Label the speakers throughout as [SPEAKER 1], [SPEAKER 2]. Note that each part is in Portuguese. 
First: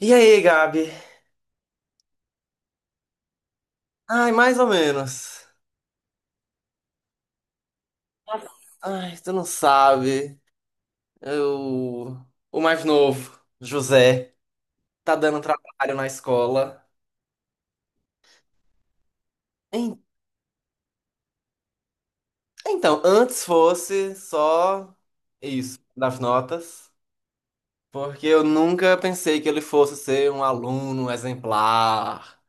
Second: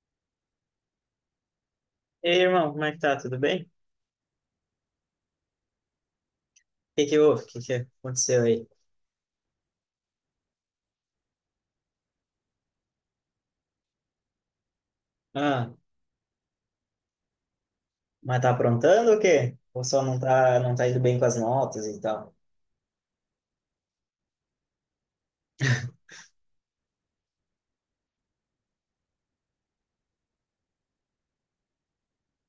[SPEAKER 1] E aí, Gabi?
[SPEAKER 2] Ei, irmão, como é que tá? Tudo bem? O
[SPEAKER 1] Ai, mais ou menos.
[SPEAKER 2] que que houve? O que que aconteceu aí?
[SPEAKER 1] Ai, tu não sabe. Eu... O mais novo, José, tá dando
[SPEAKER 2] Ah,
[SPEAKER 1] trabalho na escola.
[SPEAKER 2] mas tá aprontando ou o quê? Ou
[SPEAKER 1] En-
[SPEAKER 2] só não tá indo bem com as notas e tal?
[SPEAKER 1] Então, antes fosse só isso, das notas. Porque eu nunca pensei que ele fosse ser um aluno exemplar.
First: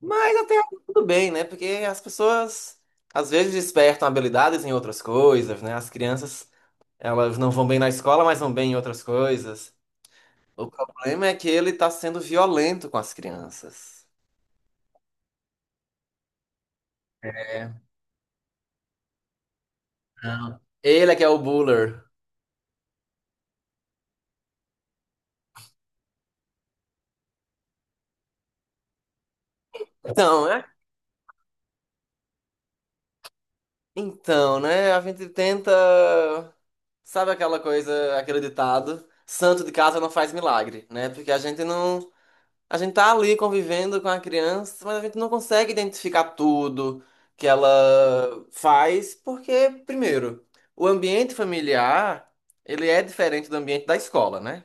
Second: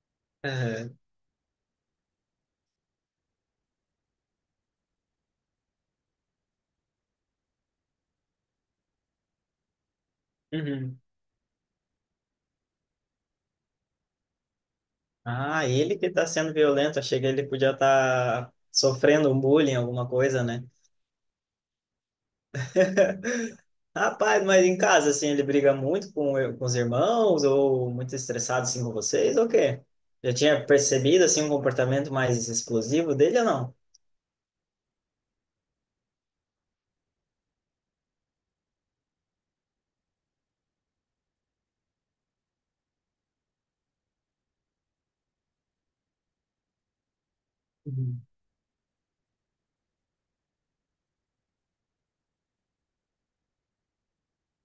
[SPEAKER 1] Mas até aí
[SPEAKER 2] Aham.
[SPEAKER 1] tudo bem, né? Porque as pessoas às vezes despertam habilidades em outras coisas, né? As crianças, elas não vão bem na escola, mas vão bem em outras coisas. O
[SPEAKER 2] Uhum.
[SPEAKER 1] problema é que ele tá sendo violento com as crianças.
[SPEAKER 2] Ah, ele que tá sendo violento. Achei que ele podia
[SPEAKER 1] É.
[SPEAKER 2] estar sofrendo um bullying, alguma coisa,
[SPEAKER 1] Não.
[SPEAKER 2] né?
[SPEAKER 1] Ele é que é o buller.
[SPEAKER 2] Rapaz, mas em casa, assim, ele briga muito com os irmãos ou muito estressado, assim, com vocês ou o quê? Já
[SPEAKER 1] Então, é?
[SPEAKER 2] tinha percebido, assim, um comportamento mais explosivo dele ou não?
[SPEAKER 1] Então, né? A gente tenta. Sabe aquela coisa, aquele ditado? Santo de casa não faz milagre, né? Porque a gente não. A gente tá ali convivendo com a criança, mas a gente não consegue identificar tudo que ela
[SPEAKER 2] Uhum.
[SPEAKER 1] faz, porque, primeiro, o ambiente familiar, ele é diferente do ambiente da escola, né?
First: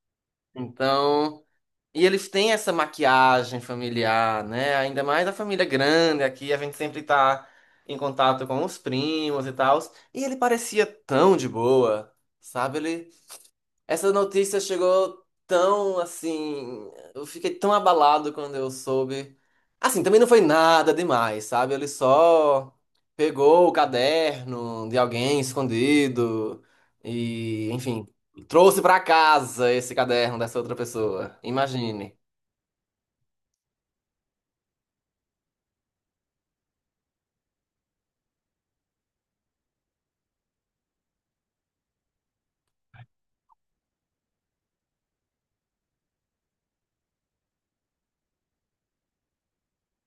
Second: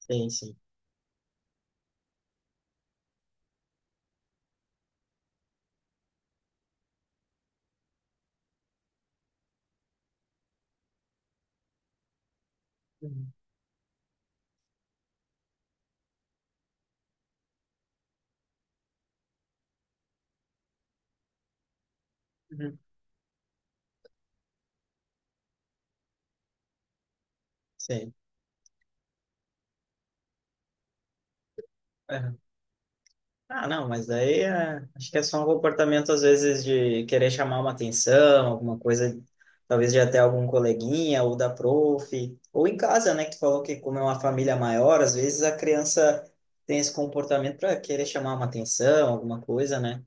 [SPEAKER 2] Sim, sim.
[SPEAKER 1] Então. E eles têm essa maquiagem familiar, né? Ainda mais a família grande aqui, a gente sempre tá em contato com os primos e tal. E ele parecia tão de boa, sabe?
[SPEAKER 2] Uhum.
[SPEAKER 1] Essa notícia chegou tão assim. Eu fiquei tão abalado quando eu soube. Assim, também não foi nada demais, sabe? Ele só
[SPEAKER 2] Uhum.
[SPEAKER 1] pegou o caderno de alguém escondido e, enfim,
[SPEAKER 2] Sim.
[SPEAKER 1] trouxe pra casa esse caderno dessa outra pessoa. Imagine.
[SPEAKER 2] Ah, não, mas daí é, acho que é só um comportamento, às vezes, de querer chamar uma atenção, alguma coisa, talvez de até algum coleguinha ou da prof, ou em casa, né, que tu falou que como é uma família maior, às vezes a criança tem esse comportamento para querer chamar uma atenção, alguma coisa, né,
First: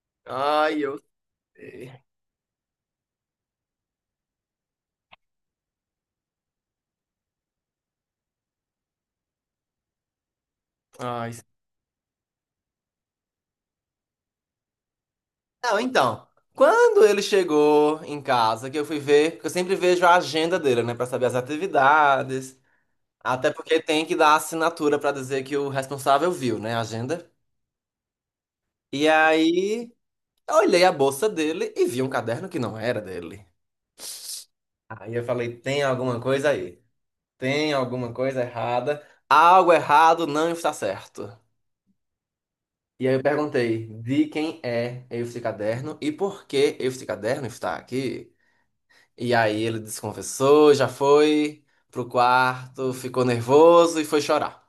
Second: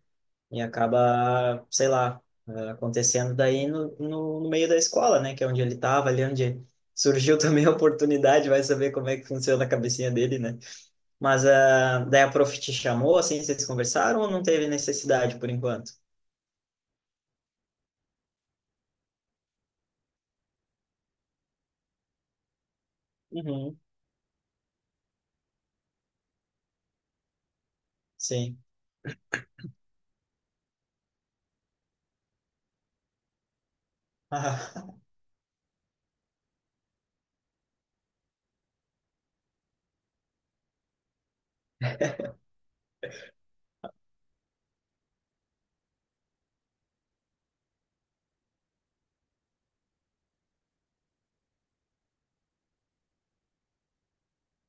[SPEAKER 2] e
[SPEAKER 1] Ai, eu
[SPEAKER 2] acaba, sei
[SPEAKER 1] sei.
[SPEAKER 2] lá, acontecendo daí no meio da escola, né, que é onde ele estava, ali onde surgiu também a oportunidade, vai saber como é que funciona a cabecinha dele, né?
[SPEAKER 1] Ai,
[SPEAKER 2] Mas ah, daí a prof te chamou, assim, vocês conversaram ou não teve necessidade por
[SPEAKER 1] Não,
[SPEAKER 2] enquanto?
[SPEAKER 1] então, quando ele chegou em casa, que eu fui ver, porque eu sempre vejo a agenda dele, né, pra saber as atividades, até
[SPEAKER 2] Uhum,
[SPEAKER 1] porque tem que dar assinatura pra dizer que o responsável viu, né, a agenda.
[SPEAKER 2] Sim.
[SPEAKER 1] E aí, eu olhei a bolsa dele e vi um caderno que não era dele.
[SPEAKER 2] Ah,
[SPEAKER 1] Aí eu falei, tem alguma coisa aí? Tem alguma coisa errada? Algo errado não está certo. E aí eu perguntei, de quem é esse caderno e por que esse caderno está aqui? E aí ele desconfessou, já foi pro quarto, ficou nervoso e foi chorar.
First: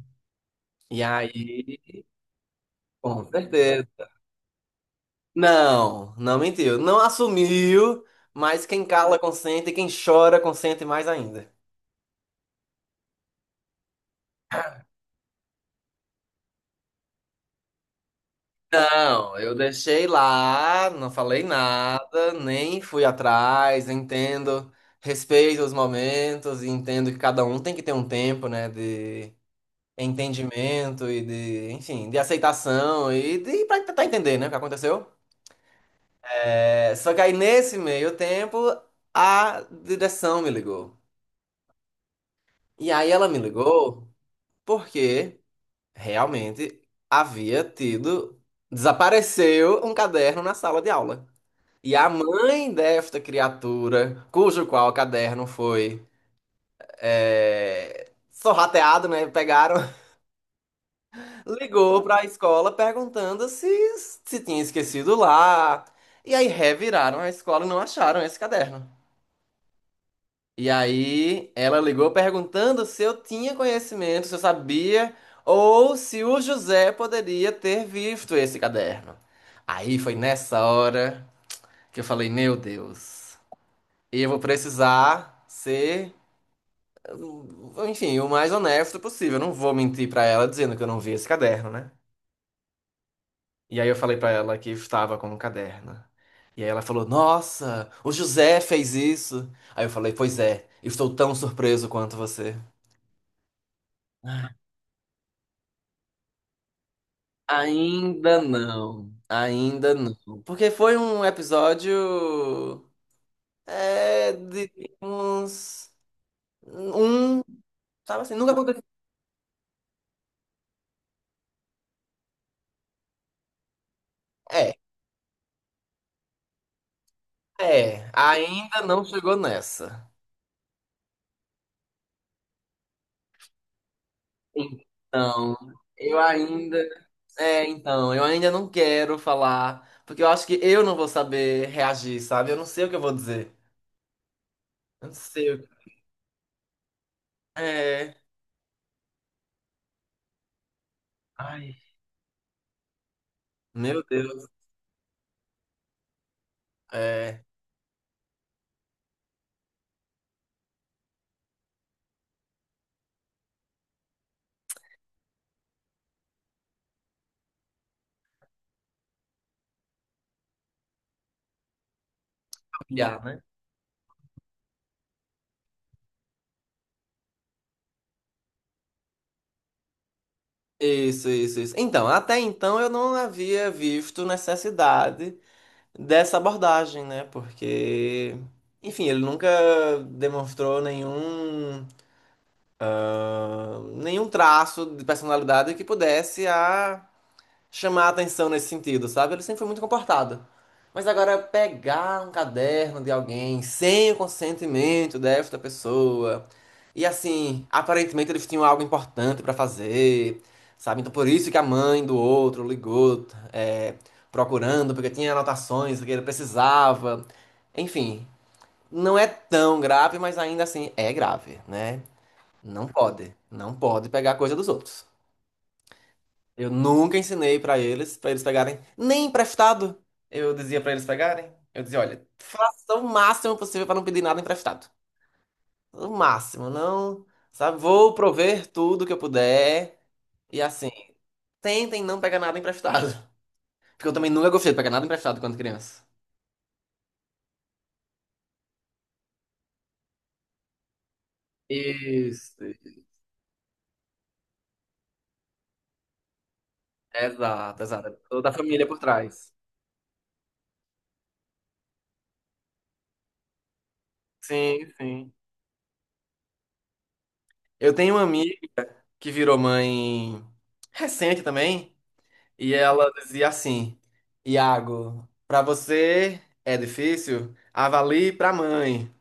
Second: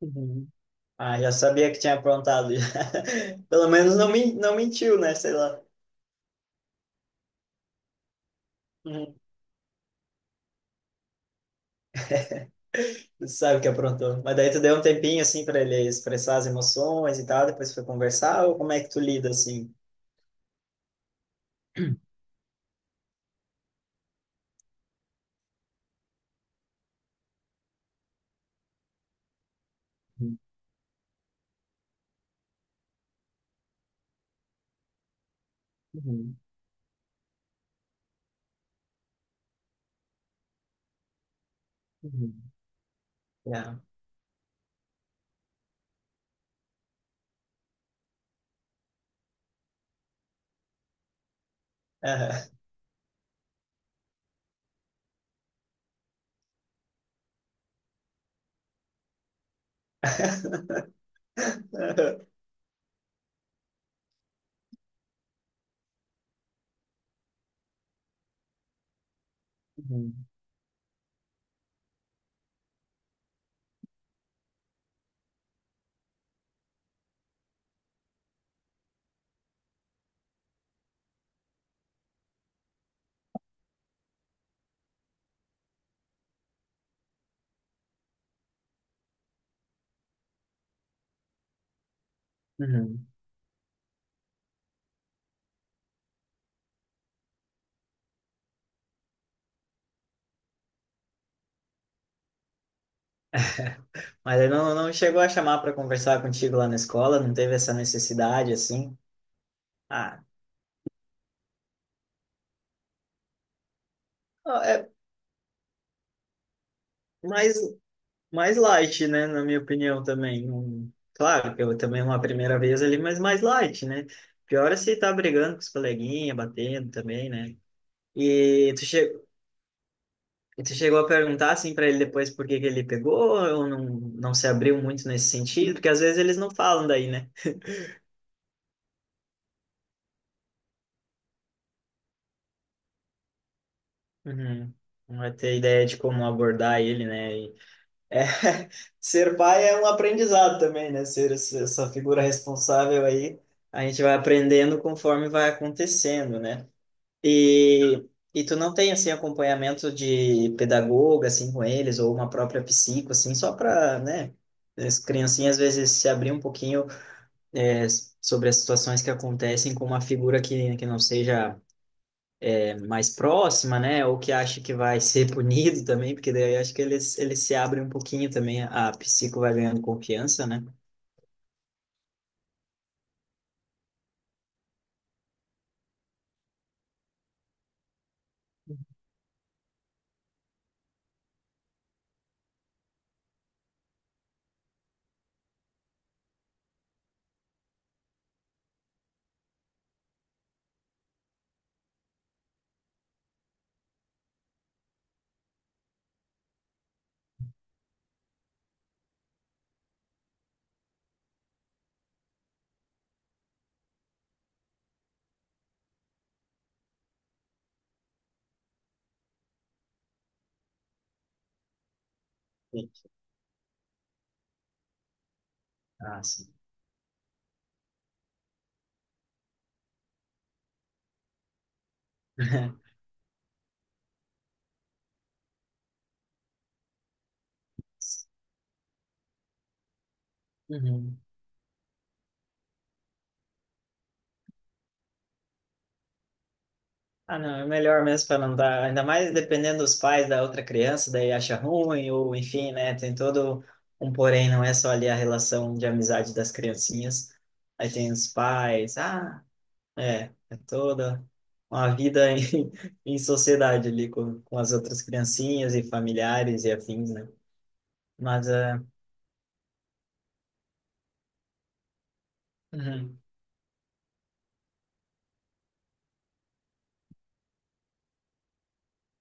[SPEAKER 2] Uhum.
[SPEAKER 1] E
[SPEAKER 2] Ah, já sabia que tinha
[SPEAKER 1] aí,
[SPEAKER 2] aprontado.
[SPEAKER 1] com
[SPEAKER 2] Pelo menos
[SPEAKER 1] certeza.
[SPEAKER 2] não mentiu, né? Sei lá.
[SPEAKER 1] Não, não mentiu. Não assumiu, mas quem
[SPEAKER 2] Uhum.
[SPEAKER 1] cala consente e quem chora consente mais ainda.
[SPEAKER 2] Tu sabe que aprontou. Mas daí tu deu um tempinho, assim, para ele expressar as emoções e tal, depois foi conversar, ou como é que tu lida,
[SPEAKER 1] Não, eu
[SPEAKER 2] assim?
[SPEAKER 1] deixei lá, não falei nada, nem fui atrás, entendo, respeito os momentos e entendo que cada um tem que ter um tempo, né, de
[SPEAKER 2] Uhum,
[SPEAKER 1] entendimento e de, enfim, de aceitação e de para tentar entender, né, o que aconteceu.
[SPEAKER 2] uhum,
[SPEAKER 1] É, só que aí nesse meio tempo a direção me ligou.
[SPEAKER 2] uhum,
[SPEAKER 1] E aí ela me
[SPEAKER 2] Yeah.
[SPEAKER 1] ligou porque realmente havia tido, desapareceu um caderno na sala de aula. E a
[SPEAKER 2] Aham.
[SPEAKER 1] mãe desta criatura, cujo qual caderno foi sorrateado, né? Pegaram ligou para a escola perguntando se tinha esquecido lá. E aí reviraram a escola e não acharam esse caderno.
[SPEAKER 2] Uhum,
[SPEAKER 1] E aí ela ligou perguntando se eu tinha conhecimento, se eu sabia, ou se o José poderia ter visto esse caderno. Aí foi nessa hora que eu falei, meu Deus, eu vou precisar ser, enfim, o mais honesto possível. Eu não vou mentir para ela dizendo que eu não vi esse caderno, né?
[SPEAKER 2] uhum.
[SPEAKER 1] E aí eu falei pra ela que estava com um caderno. E aí ela falou: Nossa, o José fez isso. Aí eu falei: Pois é, estou tão surpreso quanto você.
[SPEAKER 2] Mas ele não chegou a chamar para conversar contigo lá na escola, não teve essa
[SPEAKER 1] Ainda
[SPEAKER 2] necessidade assim.
[SPEAKER 1] não, ainda não.
[SPEAKER 2] Ah,
[SPEAKER 1] Porque foi um episódio. É, de
[SPEAKER 2] é
[SPEAKER 1] uns. Um.
[SPEAKER 2] mais,
[SPEAKER 1] Sabe assim, nunca
[SPEAKER 2] mais
[SPEAKER 1] aconteceu.
[SPEAKER 2] light, né? Na minha opinião também. Claro que eu também é uma primeira vez ali, mas mais light, né? Pior é
[SPEAKER 1] É,
[SPEAKER 2] se tá brigando com os coleguinhas, batendo também, né?
[SPEAKER 1] é,
[SPEAKER 2] E
[SPEAKER 1] ainda
[SPEAKER 2] tu,
[SPEAKER 1] não
[SPEAKER 2] che
[SPEAKER 1] chegou nessa.
[SPEAKER 2] e tu chegou a perguntar assim para ele depois por que que ele pegou ou não, não se abriu muito nesse
[SPEAKER 1] Então,
[SPEAKER 2] sentido? Porque às
[SPEAKER 1] eu
[SPEAKER 2] vezes eles não
[SPEAKER 1] ainda
[SPEAKER 2] falam daí, né?
[SPEAKER 1] É, então, eu ainda não quero falar, porque eu acho que eu não vou saber reagir, sabe? Eu não sei o que eu vou dizer.
[SPEAKER 2] Uhum.
[SPEAKER 1] Eu não
[SPEAKER 2] Não vai
[SPEAKER 1] sei
[SPEAKER 2] ter
[SPEAKER 1] o
[SPEAKER 2] ideia
[SPEAKER 1] que...
[SPEAKER 2] de como abordar ele, né?
[SPEAKER 1] É...
[SPEAKER 2] É, ser pai é um aprendizado também, né? Ser
[SPEAKER 1] Ai,
[SPEAKER 2] essa figura responsável aí, a
[SPEAKER 1] meu
[SPEAKER 2] gente vai
[SPEAKER 1] Deus.
[SPEAKER 2] aprendendo conforme vai acontecendo, né?
[SPEAKER 1] É...
[SPEAKER 2] E, e tu não tem, assim, acompanhamento de pedagoga, assim, com eles, ou uma própria psico, assim, só para, né? As criancinhas, às vezes, se abrir um pouquinho, é, sobre as situações que acontecem com uma figura que não seja mais
[SPEAKER 1] Olhar, né?
[SPEAKER 2] próxima, né? Ou que acha que vai ser punido também, porque daí eu acho que eles se abrem um pouquinho também, a psico vai ganhando confiança, né?
[SPEAKER 1] Isso, isso, isso. Então, até então eu não havia visto necessidade dessa abordagem, né? Enfim, ele nunca demonstrou nenhum traço de personalidade que pudesse a chamar a atenção nesse sentido, sabe? Ele sempre foi muito comportado. Mas agora, pegar um caderno de alguém sem o consentimento desta pessoa. E assim, aparentemente eles tinham algo importante pra fazer, sabe? Então, por isso que a mãe do outro ligou, é, procurando, porque tinha anotações que ele precisava. Enfim, não é tão grave, mas ainda assim é grave, né? Não
[SPEAKER 2] Sim.
[SPEAKER 1] pode. Não pode pegar coisa dos outros.
[SPEAKER 2] Ah, sim.
[SPEAKER 1] Eu nunca ensinei pra eles pegarem, nem emprestado. Eu dizia pra eles pegarem. Eu dizia, olha, faça o máximo possível pra não pedir nada emprestado. O máximo, não, sabe? Vou prover tudo que eu puder e assim,
[SPEAKER 2] Uhum.
[SPEAKER 1] tentem não pegar nada emprestado, porque eu também nunca gostei de pegar nada emprestado quando criança.
[SPEAKER 2] Ah, não, é melhor mesmo para não dar, ainda mais dependendo dos pais da outra criança, daí acha ruim, ou
[SPEAKER 1] Isso,
[SPEAKER 2] enfim, né? Tem todo um porém, não é só ali a relação de amizade das criancinhas.
[SPEAKER 1] exato,
[SPEAKER 2] Aí
[SPEAKER 1] exato.
[SPEAKER 2] tem os
[SPEAKER 1] Toda a família
[SPEAKER 2] pais,
[SPEAKER 1] por
[SPEAKER 2] ah,
[SPEAKER 1] trás.
[SPEAKER 2] É, é toda uma vida em, em sociedade ali com as
[SPEAKER 1] Sim,
[SPEAKER 2] outras
[SPEAKER 1] sim.
[SPEAKER 2] criancinhas e familiares e afins, né?
[SPEAKER 1] Eu tenho uma
[SPEAKER 2] Mas
[SPEAKER 1] amiga
[SPEAKER 2] é.
[SPEAKER 1] que virou mãe recente também. E ela
[SPEAKER 2] Uhum,
[SPEAKER 1] dizia assim: Iago, pra você é difícil? Avalie pra mãe.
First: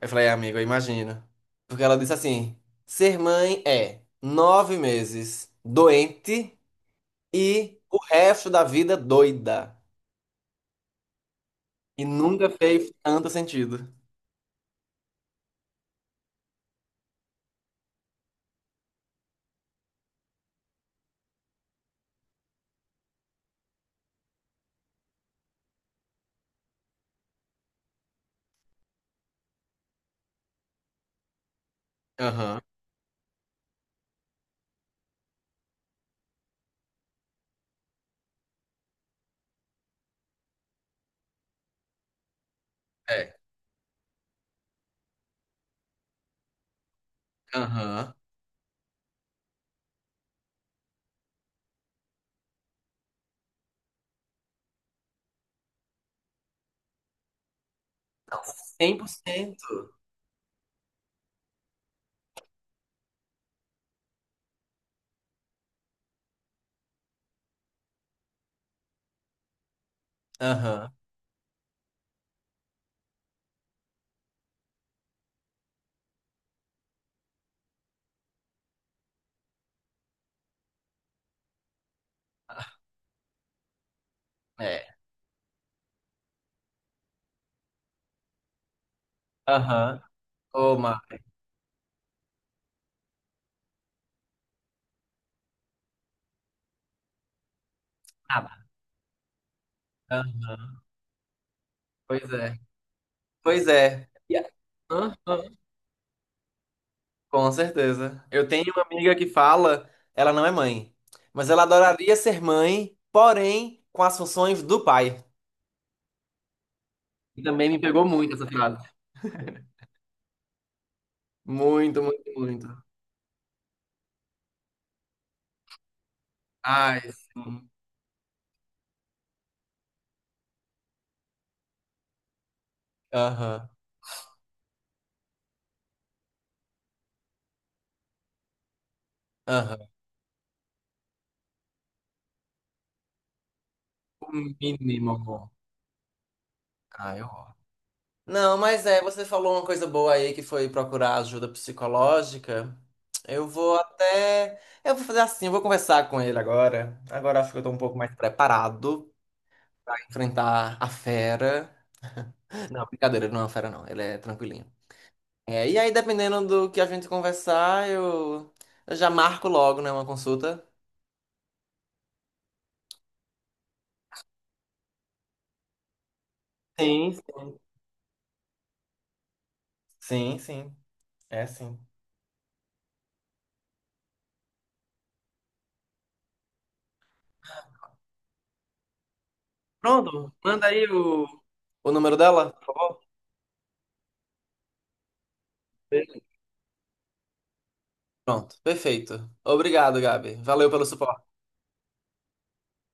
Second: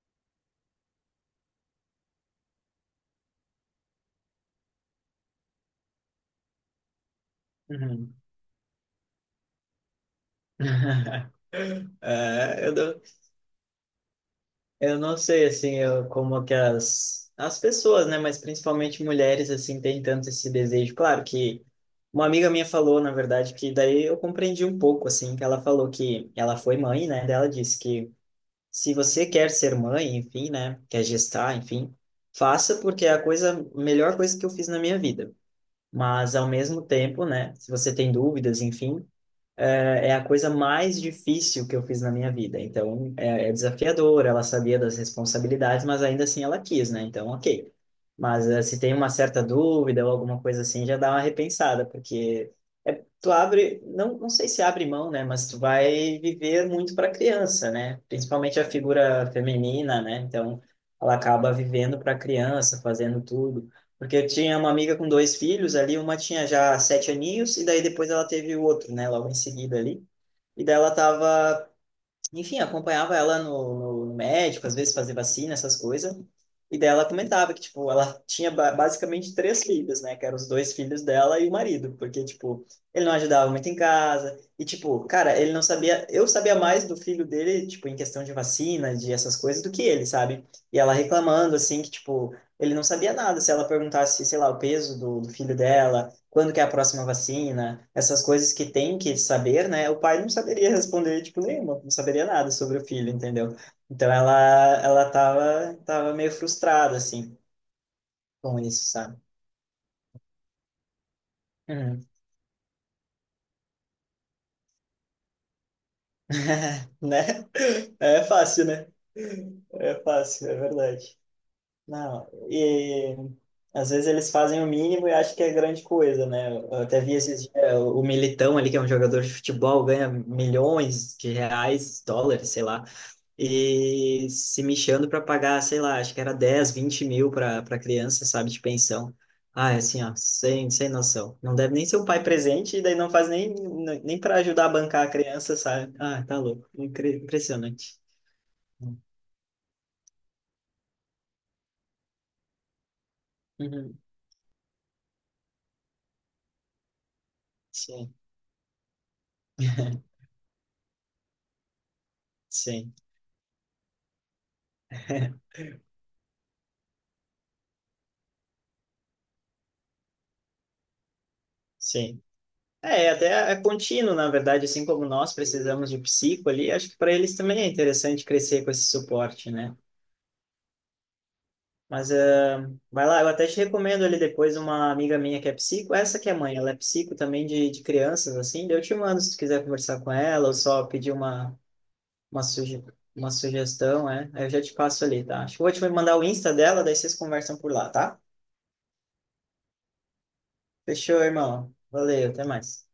[SPEAKER 1] Eu falei, amigo, eu imagino. Porque ela disse assim: ser mãe é 9 meses doente e o
[SPEAKER 2] uhum.
[SPEAKER 1] resto da vida doida. E nunca
[SPEAKER 2] É, eu
[SPEAKER 1] fez
[SPEAKER 2] não,
[SPEAKER 1] tanto sentido.
[SPEAKER 2] eu não sei assim como que as pessoas, né? Mas principalmente mulheres assim têm tanto esse desejo. Claro que uma amiga minha falou, na verdade, que daí eu compreendi um pouco assim, que ela falou que ela foi mãe, né? Daí ela disse que se você quer ser mãe, enfim, né, quer gestar, enfim,
[SPEAKER 1] Aham,
[SPEAKER 2] faça porque é a coisa, a melhor coisa que eu fiz na minha vida. Mas ao mesmo tempo, né, se você tem dúvidas, enfim, é a coisa mais difícil que eu fiz na minha vida. Então,
[SPEAKER 1] é.
[SPEAKER 2] é, é desafiador, ela sabia das responsabilidades, mas ainda assim ela quis, né? Então, OK.
[SPEAKER 1] Aham.
[SPEAKER 2] Mas se tem uma certa dúvida ou alguma coisa assim, já dá uma repensada, porque tu abre, não, não sei se abre mão, né? Mas tu vai viver muito para a criança, né? Principalmente a
[SPEAKER 1] cem por
[SPEAKER 2] figura
[SPEAKER 1] cento.
[SPEAKER 2] feminina, né? Então, ela acaba vivendo para a criança, fazendo tudo. Porque eu tinha uma amiga com dois filhos ali, uma tinha já sete aninhos, e daí depois ela teve o outro, né? Logo em seguida ali. E daí ela
[SPEAKER 1] Aham,
[SPEAKER 2] tava enfim, acompanhava ela no médico, às vezes fazia vacina, essas coisas. E daí ela comentava que, tipo, ela tinha basicamente três filhos, né? Que eram os dois filhos dela e o marido. Porque, tipo, ele não ajudava muito em casa. E,
[SPEAKER 1] é.
[SPEAKER 2] tipo, cara, ele não sabia... Eu sabia mais do filho dele, tipo, em questão de vacina, de essas coisas, do que
[SPEAKER 1] Aham.
[SPEAKER 2] ele, sabe?
[SPEAKER 1] Ô,
[SPEAKER 2] E ela
[SPEAKER 1] Mar-
[SPEAKER 2] reclamando, assim, que, tipo, ele não sabia nada. Se ela perguntasse, sei lá, o peso do filho dela, quando que é a próxima vacina, essas coisas que
[SPEAKER 1] nada.
[SPEAKER 2] tem que saber, né? O pai não
[SPEAKER 1] Aham.
[SPEAKER 2] saberia responder, tipo, nenhuma, não saberia
[SPEAKER 1] Pois
[SPEAKER 2] nada
[SPEAKER 1] é.
[SPEAKER 2] sobre o filho, entendeu?
[SPEAKER 1] Pois é.
[SPEAKER 2] Então
[SPEAKER 1] E a-
[SPEAKER 2] ela
[SPEAKER 1] Hã?
[SPEAKER 2] tava meio frustrada, assim,
[SPEAKER 1] Com certeza. Eu
[SPEAKER 2] com
[SPEAKER 1] tenho uma
[SPEAKER 2] isso,
[SPEAKER 1] amiga
[SPEAKER 2] sabe?
[SPEAKER 1] que fala, ela não é mãe, mas ela
[SPEAKER 2] Uhum.
[SPEAKER 1] adoraria ser mãe, porém com as funções do pai. E
[SPEAKER 2] Né?
[SPEAKER 1] também me pegou
[SPEAKER 2] É
[SPEAKER 1] muito essa
[SPEAKER 2] fácil,
[SPEAKER 1] frase.
[SPEAKER 2] né? É fácil, é verdade.
[SPEAKER 1] Muito,
[SPEAKER 2] Não,
[SPEAKER 1] muito, muito.
[SPEAKER 2] e às vezes eles fazem o mínimo e acham que é grande coisa, né? Eu até
[SPEAKER 1] Ai,
[SPEAKER 2] vi esses dias,
[SPEAKER 1] sim.
[SPEAKER 2] o Militão ali, que é um jogador de futebol, ganha milhões de reais, dólares, sei lá
[SPEAKER 1] Aham,
[SPEAKER 2] e se mexendo para pagar, sei lá, acho que era 10, 20 mil para criança, sabe, de pensão. Ah, é
[SPEAKER 1] aham.
[SPEAKER 2] assim, ó, sem noção. Não deve nem ser o pai presente, e daí não faz nem,
[SPEAKER 1] O
[SPEAKER 2] para ajudar a bancar a
[SPEAKER 1] mínimo, amor.
[SPEAKER 2] criança, sabe? Ah, tá louco.
[SPEAKER 1] Ai, ó.
[SPEAKER 2] Impressionante.
[SPEAKER 1] Não, mas é, você falou uma coisa boa aí que foi procurar ajuda psicológica. Eu vou
[SPEAKER 2] Uhum.
[SPEAKER 1] até. Eu vou fazer assim, eu vou conversar com ele agora. Agora acho que eu tô um pouco
[SPEAKER 2] Sim,
[SPEAKER 1] mais preparado pra enfrentar a fera. Não,
[SPEAKER 2] sim.
[SPEAKER 1] brincadeira, ele não é uma fera, não. Ele é tranquilinho. É, e aí, dependendo do que a gente conversar, eu já marco logo, né, uma consulta.
[SPEAKER 2] Sim. É, até é contínuo, na verdade, assim como nós precisamos de psico ali, acho que
[SPEAKER 1] Sim,
[SPEAKER 2] para eles
[SPEAKER 1] sim.
[SPEAKER 2] também é interessante crescer com esse suporte, né?
[SPEAKER 1] Sim, sim. É sim.
[SPEAKER 2] Mas é, vai lá, eu até te recomendo ali depois uma amiga minha que é psico, essa que é mãe, ela é psico também de crianças, assim, daí eu te mando se tu quiser conversar com
[SPEAKER 1] Pronto,
[SPEAKER 2] ela ou
[SPEAKER 1] manda aí
[SPEAKER 2] só pedir
[SPEAKER 1] o,
[SPEAKER 2] uma,
[SPEAKER 1] O número
[SPEAKER 2] uma,
[SPEAKER 1] dela? Por
[SPEAKER 2] suge,
[SPEAKER 1] favor.
[SPEAKER 2] uma sugestão, é, aí eu já te passo ali, tá? Acho que eu vou te mandar o Insta dela, daí vocês conversam por lá, tá?
[SPEAKER 1] Pronto, perfeito. Obrigado, Gabi. Valeu pelo
[SPEAKER 2] Fechou,
[SPEAKER 1] suporte.
[SPEAKER 2] irmão. Valeu, até mais.